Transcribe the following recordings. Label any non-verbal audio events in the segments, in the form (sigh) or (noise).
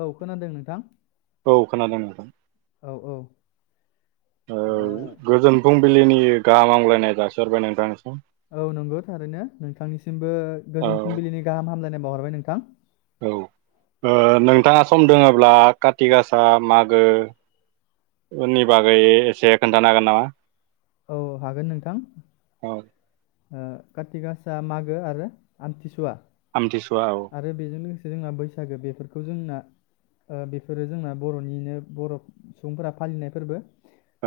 औ खोनादों नोंथां औ खोनादों नोंथां औ औ ओ गोजोन फुं बिलिनि गाहामलायनाय जासिहरबाय नोंथांनि औ नंगौ थारैनो नोंथांनिसिमबो औ गोजोन फुंबिलिनि गाहाम हामलायनाय बावहरबाय नोंथां औ ओ नोंथाङा सम दोङोब्ला काति गासा मागोनि बागै एसे खोन्थानो हागोन नामा? औ हागोन नोंथां। औ ओ कारति गासा मागो आरो आमथिसुवा। हमथिसुआ औ। जोंहा बैसागो बेफोरखौ जोंना बेफोरो जोंना बरनिनो बर सुबुंफोरा फालिनाय फोरबो।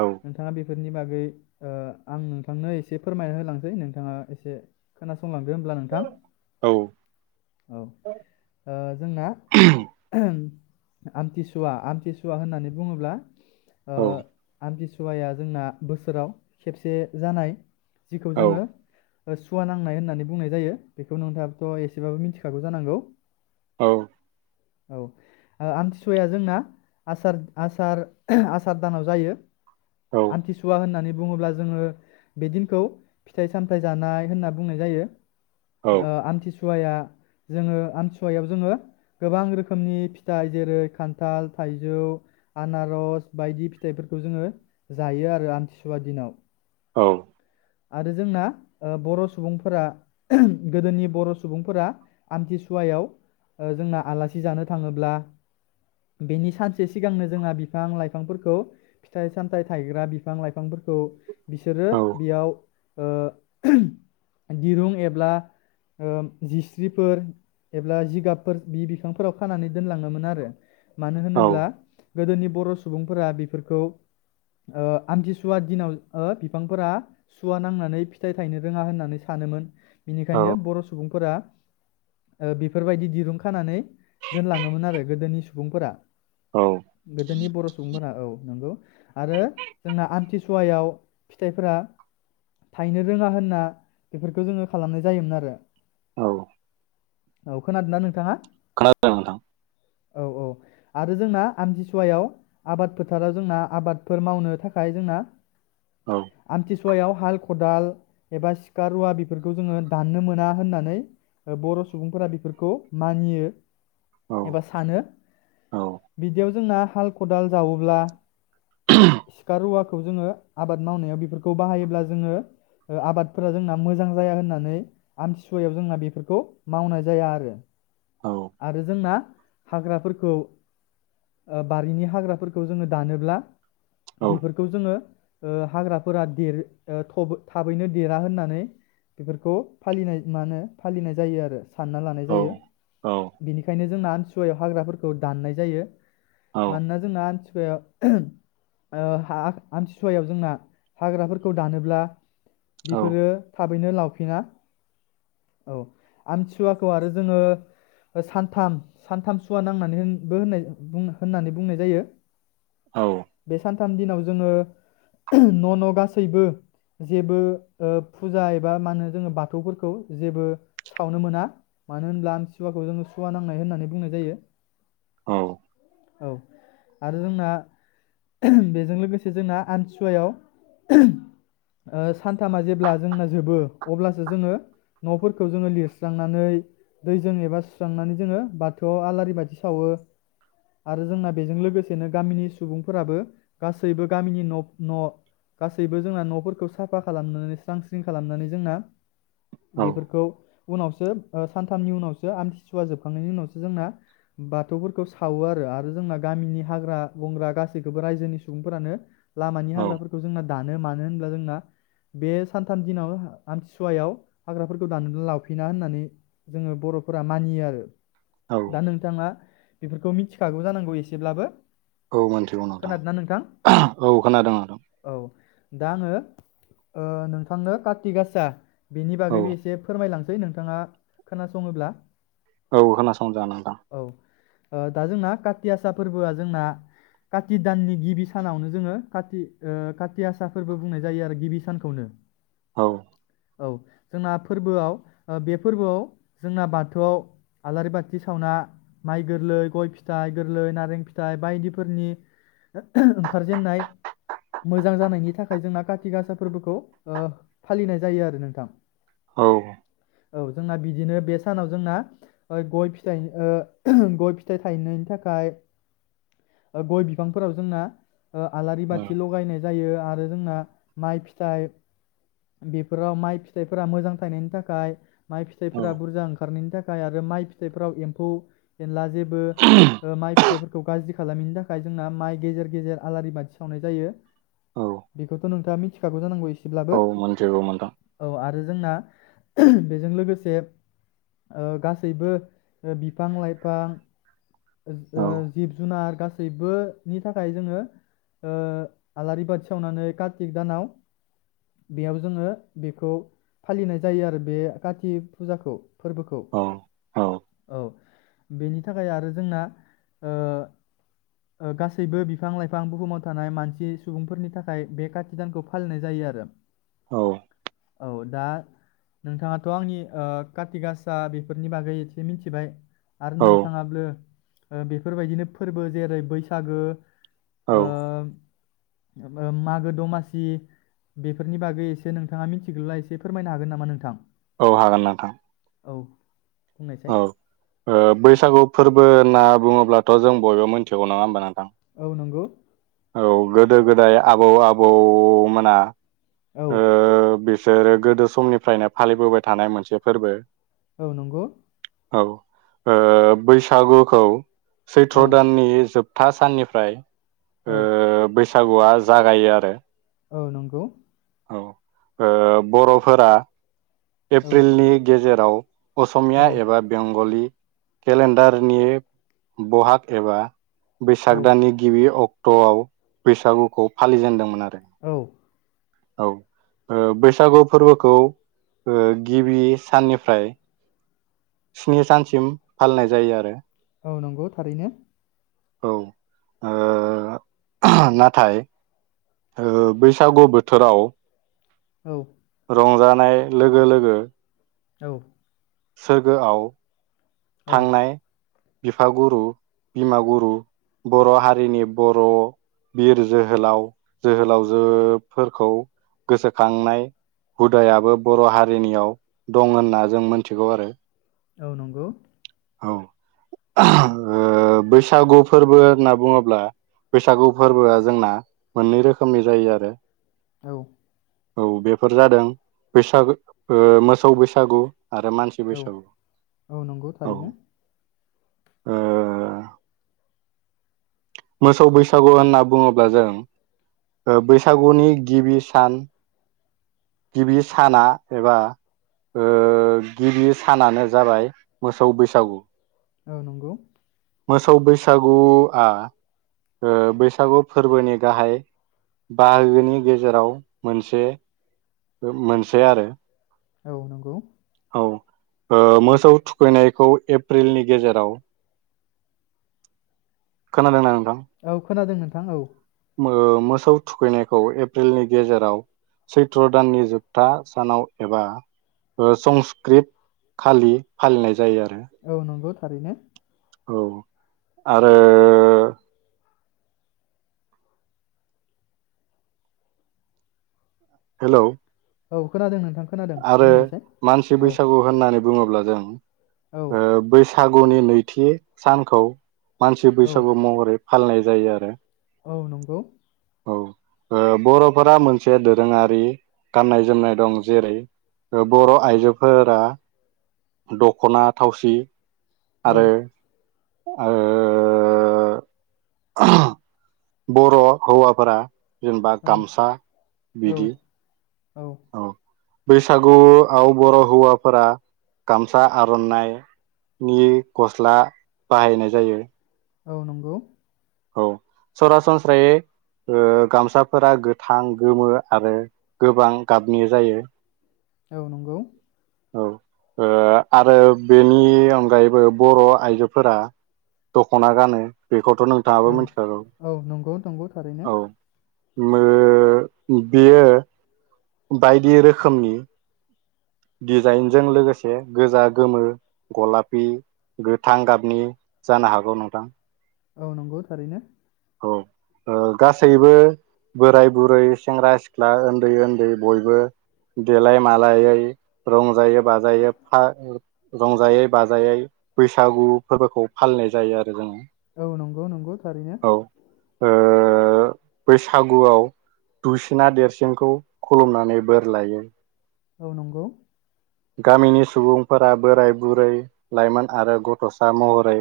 औ नोंथाङा बे बे फोरनि बागै। ओ आं नोंथांनो एसे फोरमायना होलांसै नोंथाङा एसे खोनासं। संलांदो हब्ला नोंथां औ ओ जोंना। आमथिसुवा-आमथिसुवा होननानै बुङोब्ला। ओ औ आमथिसुया सुवाया जोंना बोसोराव। खेबसे जानाय। जिखौ जोङो। सुवा नांनाय होननानै बुंनाय जायो बेखौ नोंथाङाथ एसेबाबो मिथिखागौ जानांगौ। औ औ ओ आमथिसुवाया जोंना आसार-आसार-आसार दानाव जायो। आमथिसुवा होननानै। बुङोब्ला जोङो बे दिनखौ फिथाइ सामथायाइ जानाय होनना बुंनाय जायो। ओ औ आथिसुवा आमथिसुवाया जोङो आमथिसुवायाव जोङो गोबां रोखोमनि फिथाइ जेरै खान्थाल थाइजौ आनारस बायदि फिथाइफोरखौ जोङो जायो आरो आमथि आमथिसुवा दिनाव औ आरो जोंना बर' सुबुंफोरा गोदोनि बर' सुबुंफोरा आमथिसुवायाव जोंना आलासि जानो थाङोब्ला बेनि सानसे सिगांनो जोंना बिफां लाइफांफोरखौ फिथाइ सामथाइ थायग्रा बिफां लाइ बिफांफोरखौ बिसोरो बेयाव ओ दिरुं एबा जिस्रिफोर एबा जिगाबफोर बि बिफांफोराव खानानै दोनलाङोमोन आरो। मानो होनोब्ला औ गोदोनि बर' सुबुंफोरा बेफोरखौ ओ आमथिसुवा सुवा दिनाव बिफांफोरा सुवा नांनानै फिथाइ थायनो रोङा होननानै सानोमोन। बिनिखायनो बर' सुबुंफोरा ओ बेफोरबायदि दिरुं खानानै दोनलाङोमोन आरो गोदोनि सुबुंफोरा। औ गोदोनि बर' सुबुंफोरा औ नंगौ आरो जोंना आमथि सुवयाव फिथाइफोरा थनो रोङा होनना बेफोरखौ जोङो खालामनाय जायोमोन आरो औ औ खोनादोंना नोंथाङा खोनादों नोंथां औ औ आरो जोंना आमथिसुवायाव आबाद फोथाराव जोंना आबादफोर मावनो थाखाय जोंना। औ आमथि सुवायाव हाल खदाल एबा सिखा रुवा बेफोरखौ जोङो दाननो मोना होननानै बर' सुबुंफोरा बेफोरखौ मानियो औ एबा सानो औ बिदियाव जोंना हाल खदाल जावोब्ला सिखा रुवाखौ जोङो। आबाद मावनायाव बेफोरखौ बाहायोब्ला जोङो ओ आबादफोरा जोंना मोजां जाया होननानै आमथिसुवायाव जोंना बेफोरखौ मावनाय जाया आरो औ आरो जोंना हाग्राफोरखौ ओ बारिनि हाग्राफोरखौ जोङो दानोब्ला। औ बेफोरखौ जोङो ओ हाग्राफोरा देर ओ थब थाबैनो देरा होननानै बेफोरखौ फालिनाय मा होनो फालिनाय जायो आरो। सानना लानाय जायो औ बिनिखायनो जोंना सुवायाव हाग्राफोरखौ दान्नाय जायो। मानोना जोंना आम ओ हा आम सुवायाव जोंना हाग्राफोरखौ दानोब्ला बेफोरो थाब थाबैनो लावफिना औ आमथिुवाखौ आरो जोङो सानथाम सानथाम सुवा नांनानै होन्नानै बो होननानै बुंनाय जायो औ बे सानथाम दिनाव जोङो न' न' गासैबो जेबो ओ फुजा एबा मा होनो जोङो बाथौफोरखौ जेबो सावनो मोना मानो होनब्ला आमसुवाखौ जोङो सुवा नांनाय होननानै बुंनाय जायो। औ औ आरो जोंना बेजों लोगोसे जोंना आम सुवायाव ओ सानथामा जेब्ला जोंना जोबो अब्लासो जोङो न'फोरखौ जोङो लिरस्रांनानै दैजों एबा सुस्रांनानै जोङो बाथौआव आलारि बाथि सावो आरो जोंना बेजों लोगोसेनो गामिनि सुबुंफोराबो गासैबो गामिनि न' न' गासैबो जोंना न'फोरखौ साफा खालामनानै स्रां स्रिं खालामनानै जोंना औ बेफोरखौ उनावसो सानथामनि उनावसो आमथिसुवा जोबखांनायनि उनावसो जोंना बाथौफोरखौ सावो आरो आरो जोंना गामिनि हाग्रा बंग्रा गासैखौबो रायजोनि सुबुंफोरानो लामानि औ हाग्राफोरखौ जोंना दान नों मानो मानो होनब्ला जोंना बे सानथाम दिनाव आमथिसुवायाव हाग्राफोरखौ दाननानै लावफिना होननानै जोङो बर'फोरा मानियो आरो। औ दा नोंथाङा बेफोरखौ मिथिखागौ जानांगौ एसेब्लाबो। औ मोनथिगौ नोंथां औ। खोनादों नोंथां औ दा आङो ओ नोंथांनो कार्ति गासा बेनि औ बागैबो एसे फोरमायलांसै सै नोंथाङा खोनासङोब्ला। औ खोनासंजागोन नोंथां। औ ओ दा जोंना काति आसा फोरबोआ जोंना काति दाननि गिबि सानावनो जोङो काति ओ काथि आसा फोरबो बुंनाय जायो आरो गिबि सानखौनो‌। औ औ जोंना फोरबोआव ओ बे फोरबोआव जोंना बाथौआव आलारि बाथि सावना माइ गोरलै गय फिथाइ गोरलै नारें फिथाइ बायदिफोरनि ओंखारजेनाय मोजां जानायनि थाखाय जोंना काति गासा फोरबोखौ ओ फालिनाय जायो आरो नोंथां। औ औ जोंना बिदिनो बे सानाव जोंना गय फिथाइ ओ गय फिथाइ थायनायनि थाखाय गय बिफांफोराव जोंना ओ आलारि बा आरो जोंना माइ फिथाइ बेफोराव माइ फिथाइफोरा मोजां थनायनि थाखाय। माइ औ फिथफोरा बुरजा। खारनायनि थाखाय आरो माइ फिथाइफ्राव एम्फौ एनला जेबो। (unintelligible) फिथाइफोरखौ गाज्रि खालामैनि थाखाय जोंना माइ गेजेर गेजेर आलारि बाथि सावनाय। जायो औ बेखौथ' नोंथाङा औ मिथिखा। मोनथिगौ नोंथां औ आरो जोंना। बेजों लोगोसे गासैबो बिफां लाइफां। औ जिब जुनार गासैबो। नि थाखाय जोङो। आलारि बाथि सावनानै कार्तिक दानाव बेयाव जोङो बेखौ फालिनाय जायो आरो बे काति फुजाखौ। फोरबोखौ औ औ औ‌। बेनि थाखाय आरो जोंना गासैबो बिफां लाइफां बुहुमाव। थानाय मानसि सुबुंफोरनि थाखाय बे कातिक दानखौ फालिनाय जायो आरो। औ। औ दा नोंथाङाथ' आंनि कारति गासा बेफोरनि बागै एसे मिथिबाय। आरो औ नोंथाङाबो। बेफोरबायदिनो फोरबो जेरै बैसागो। औ। ओम मागो दमासि बेफोरनि बागै एसे नोंथाङा मिथिगौला एसे फोरमायनो हागोन नामा नोंथां? औ हागोन नोंथां। औ बुंनायसाय औ ओ बैसागु फोरबो होनना बुङोब्लाथ' जों बयबो मिथिगौ नङा होमबा औ नंगौ। औ गोदो गोदाय आबौ आबौमोना औ ओह बिस सोरो गोदो समनिफ्रायनो फालिबोबाय थानाय मोनसे फोरबो। औ नंगौ। औ ओह बैसागुखौ औ सैथ्र' दाननि जोब था साननिफ्राय औ। सागुआ जागायो आरो। औ नंगौ। औ ओह बर'फोरा औ एप्रिलनि गेजेर आव असमिया औ एबा बेंगलि केलेन्डारनि बहाग एबा बैसाग औ दाननि गिबि अक ट'आव बैसागुखौ फालिजेन्दोंमोन आरो। औ। औ ओ बैसागु फोरबोखौ ओ गिबि साननिफ्राय स्नि सानसिम फालिनाय जायो आरो। औ नंगौ थारैनो। औ ओ नाथाय ओ बैसागु बोथोराव औ। रंजानाय लोगो लोगो औ। सोरगोआव औ थांनाय बिफागुरु बिमागुरु बर' हारिनि बर' बिर जोहोलाव जोहोलावजोफोरखौ गोसोखांनाय हुदायाबो बर' हारिनियाव दं होनना जों मोनथिगौ आरो। औ नंगौ। औ ओ बैसागु फोरबो होन्ना बुङोब्ला बैसागु फोरबोआ जोंना मोन्नै रोखोमनि जायो आरो। औ। औ बेफोर जादों बैसाग मोसौ बैसागु आरो मानसि औ बैसागु। औ नंगौ औ थारैनो। ओ मोसौ बैसागु होनना बुङोब्ला जों ओ बैसागुनि गिबि सान गिबि साना एबा ओ गिबि सानानो जाबाय मोसौ बैसागु औ नंगौ मोसौ बैसागुआ ओ बैसागु फोरबोनि गाहाय बाहागोनि गेजेराव मोनसे मोनसे आरो औ नंगौ औ ओ मोसौ थुखैनायखौ एप्रिलनि गेजेराव खोनादों नों औ खोनादों नोंथां औ मो मोसौ थुखैनायखौ एप्रिलनि गेजेराव सैत्र दाननि जोबथा सानाव एबा संस्कृत खालि फालिनाय जायो आरो औ नंगौ थारैनो औ आरो हेलौ औ खोनादों नों आरो मानसि बैसागु होननानै बुङोब्ला जों औ ओ बैसा फागुननि नैथि सानखौ मानसि औ बैसागु महरै फालिनाय जायो आरो औ नंगौ औ ओ बर'फोरा मोनसे दोरोङारि गाननाय जोमनाय दं जेरै बर' आइजोफोरा दख'ना थावसि औ आरो ओ बर' हौवाफोरा जेनेबा औ गामसा औ बिदि औ बैसागुआव बर' हौवाफोरा गामसा आर'नाइनि गस्ला बाहायनाय जायो औ नंगौ औ सरासनस्रायै ओ गामसाफोरा गोथां गोमो आरो गोबां गाबनि जायो औ नंगौ औ ओ आरो बेनि अनगायैबो बर' आइजोफोरा दख'ना गानो बेखौथ' औ नोंथाङाबो मिनथिखागौ औ नंगौ नंगौ थारैनो औ मा बेयो बायदि रोखोमनि दिडजाइनजों लोगोसे गोजा गोमो गलापि गोथां गाबनि जानो हागौ नोंथां औ नंगौ थारैनो औ ओ गासैबो बोराय बुरै सेंग्रा सिख्ला उन्दै उन्दै बयबो देलाय मालायै रंजायै बाजायै रंजायै बाजायै बैसागु फोरबोखौ फालिनाय जायो आरो जोङो औ नंगौ नंगौ थारैनो औ ओ बैसागुआव दुसिना देरसिनखौ खुलुमनानै बोर लायो औ नंगौ गामिनि सुबुंफोरा बोराय बुरै लाइमोन आरो गथ'सा महरै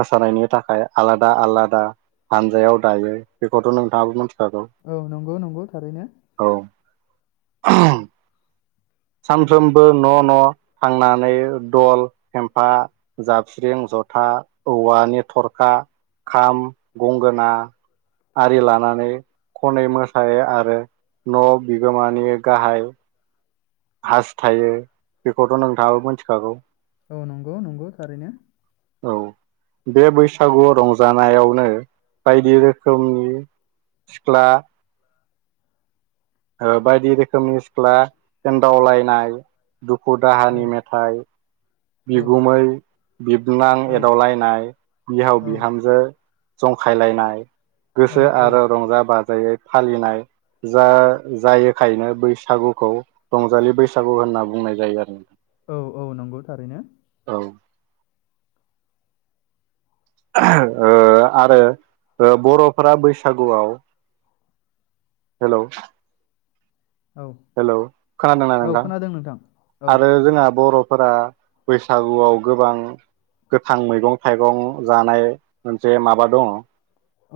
मोसानायनि थाखाय आलादा आलादा हानजायाव दायो बेखौथ' नोंथाङाबो मिथि औ नंगौ नंगौ थारैनो औ (unintelligible) सानफ्रोमबो न' न' थांनानै दल फेमफा जाबस्रिं जथा औवानि थरखा खाम गंगोना आरि लानानै खनै मोसायो आरो न' बिगोमानि गाहाय हास थायो बेखौथ' नोंथाङाबो मिथिखागौ औ नंगौ नंगौ थारैनो औ बे बैसागु रंजानायावनो बायदि रोखोमनि सिख्ला बायदि रोखोमनि सिख्ला एनदावलायनाय दुखु औ दाहानि मेथाइ औ बिगुमै बिबनां औ एदावलायनाय बिहाव औ बिहामजो जंखायलायनाय औ गोसो औ आरो रंजा बाजायै फालिनाय जा जायोखायनो बैसागुखौ रंजालि बैसागु होनना बुंनाय जायो आरो औ औ नंगौ थारैनो नोंथां। औ आरो बर'फोरा बैसागुआव हेलौ औ हेलौ खोनादोंना औ नोंथां खोनादों नोंथां औ आरो जोंआ बर'फोरा बैसागुआव गोबां गोथां मैगं थाइगं जानाय मोनसे माबा दङ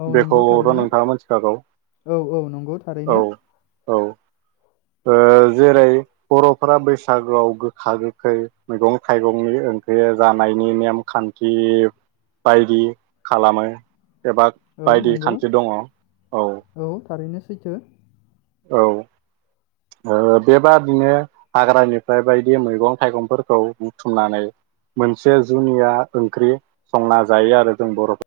औ नंगौ बेखौथ' थारैनो नोंथाङा मिथिखागौ औ औ नंगौ औ थारैनो औ ओ जेरै बर'फोरा बैसागोआव गोखा गोखै मैगं थाइगंनि ओंख्रिया जानायनि नेमखान्थि बायदि खालामो एबा औ बायदि नंगौ खान्थि दङ औ औ थारैनो सैथो औ ओ बेबादिनो हाग्रानिफ्राय बायदि मैगं थाइगंफोरखौ बुथुमनानै मोनसे जुनिया ओंख्रि संना जायो आरो जों बर' फो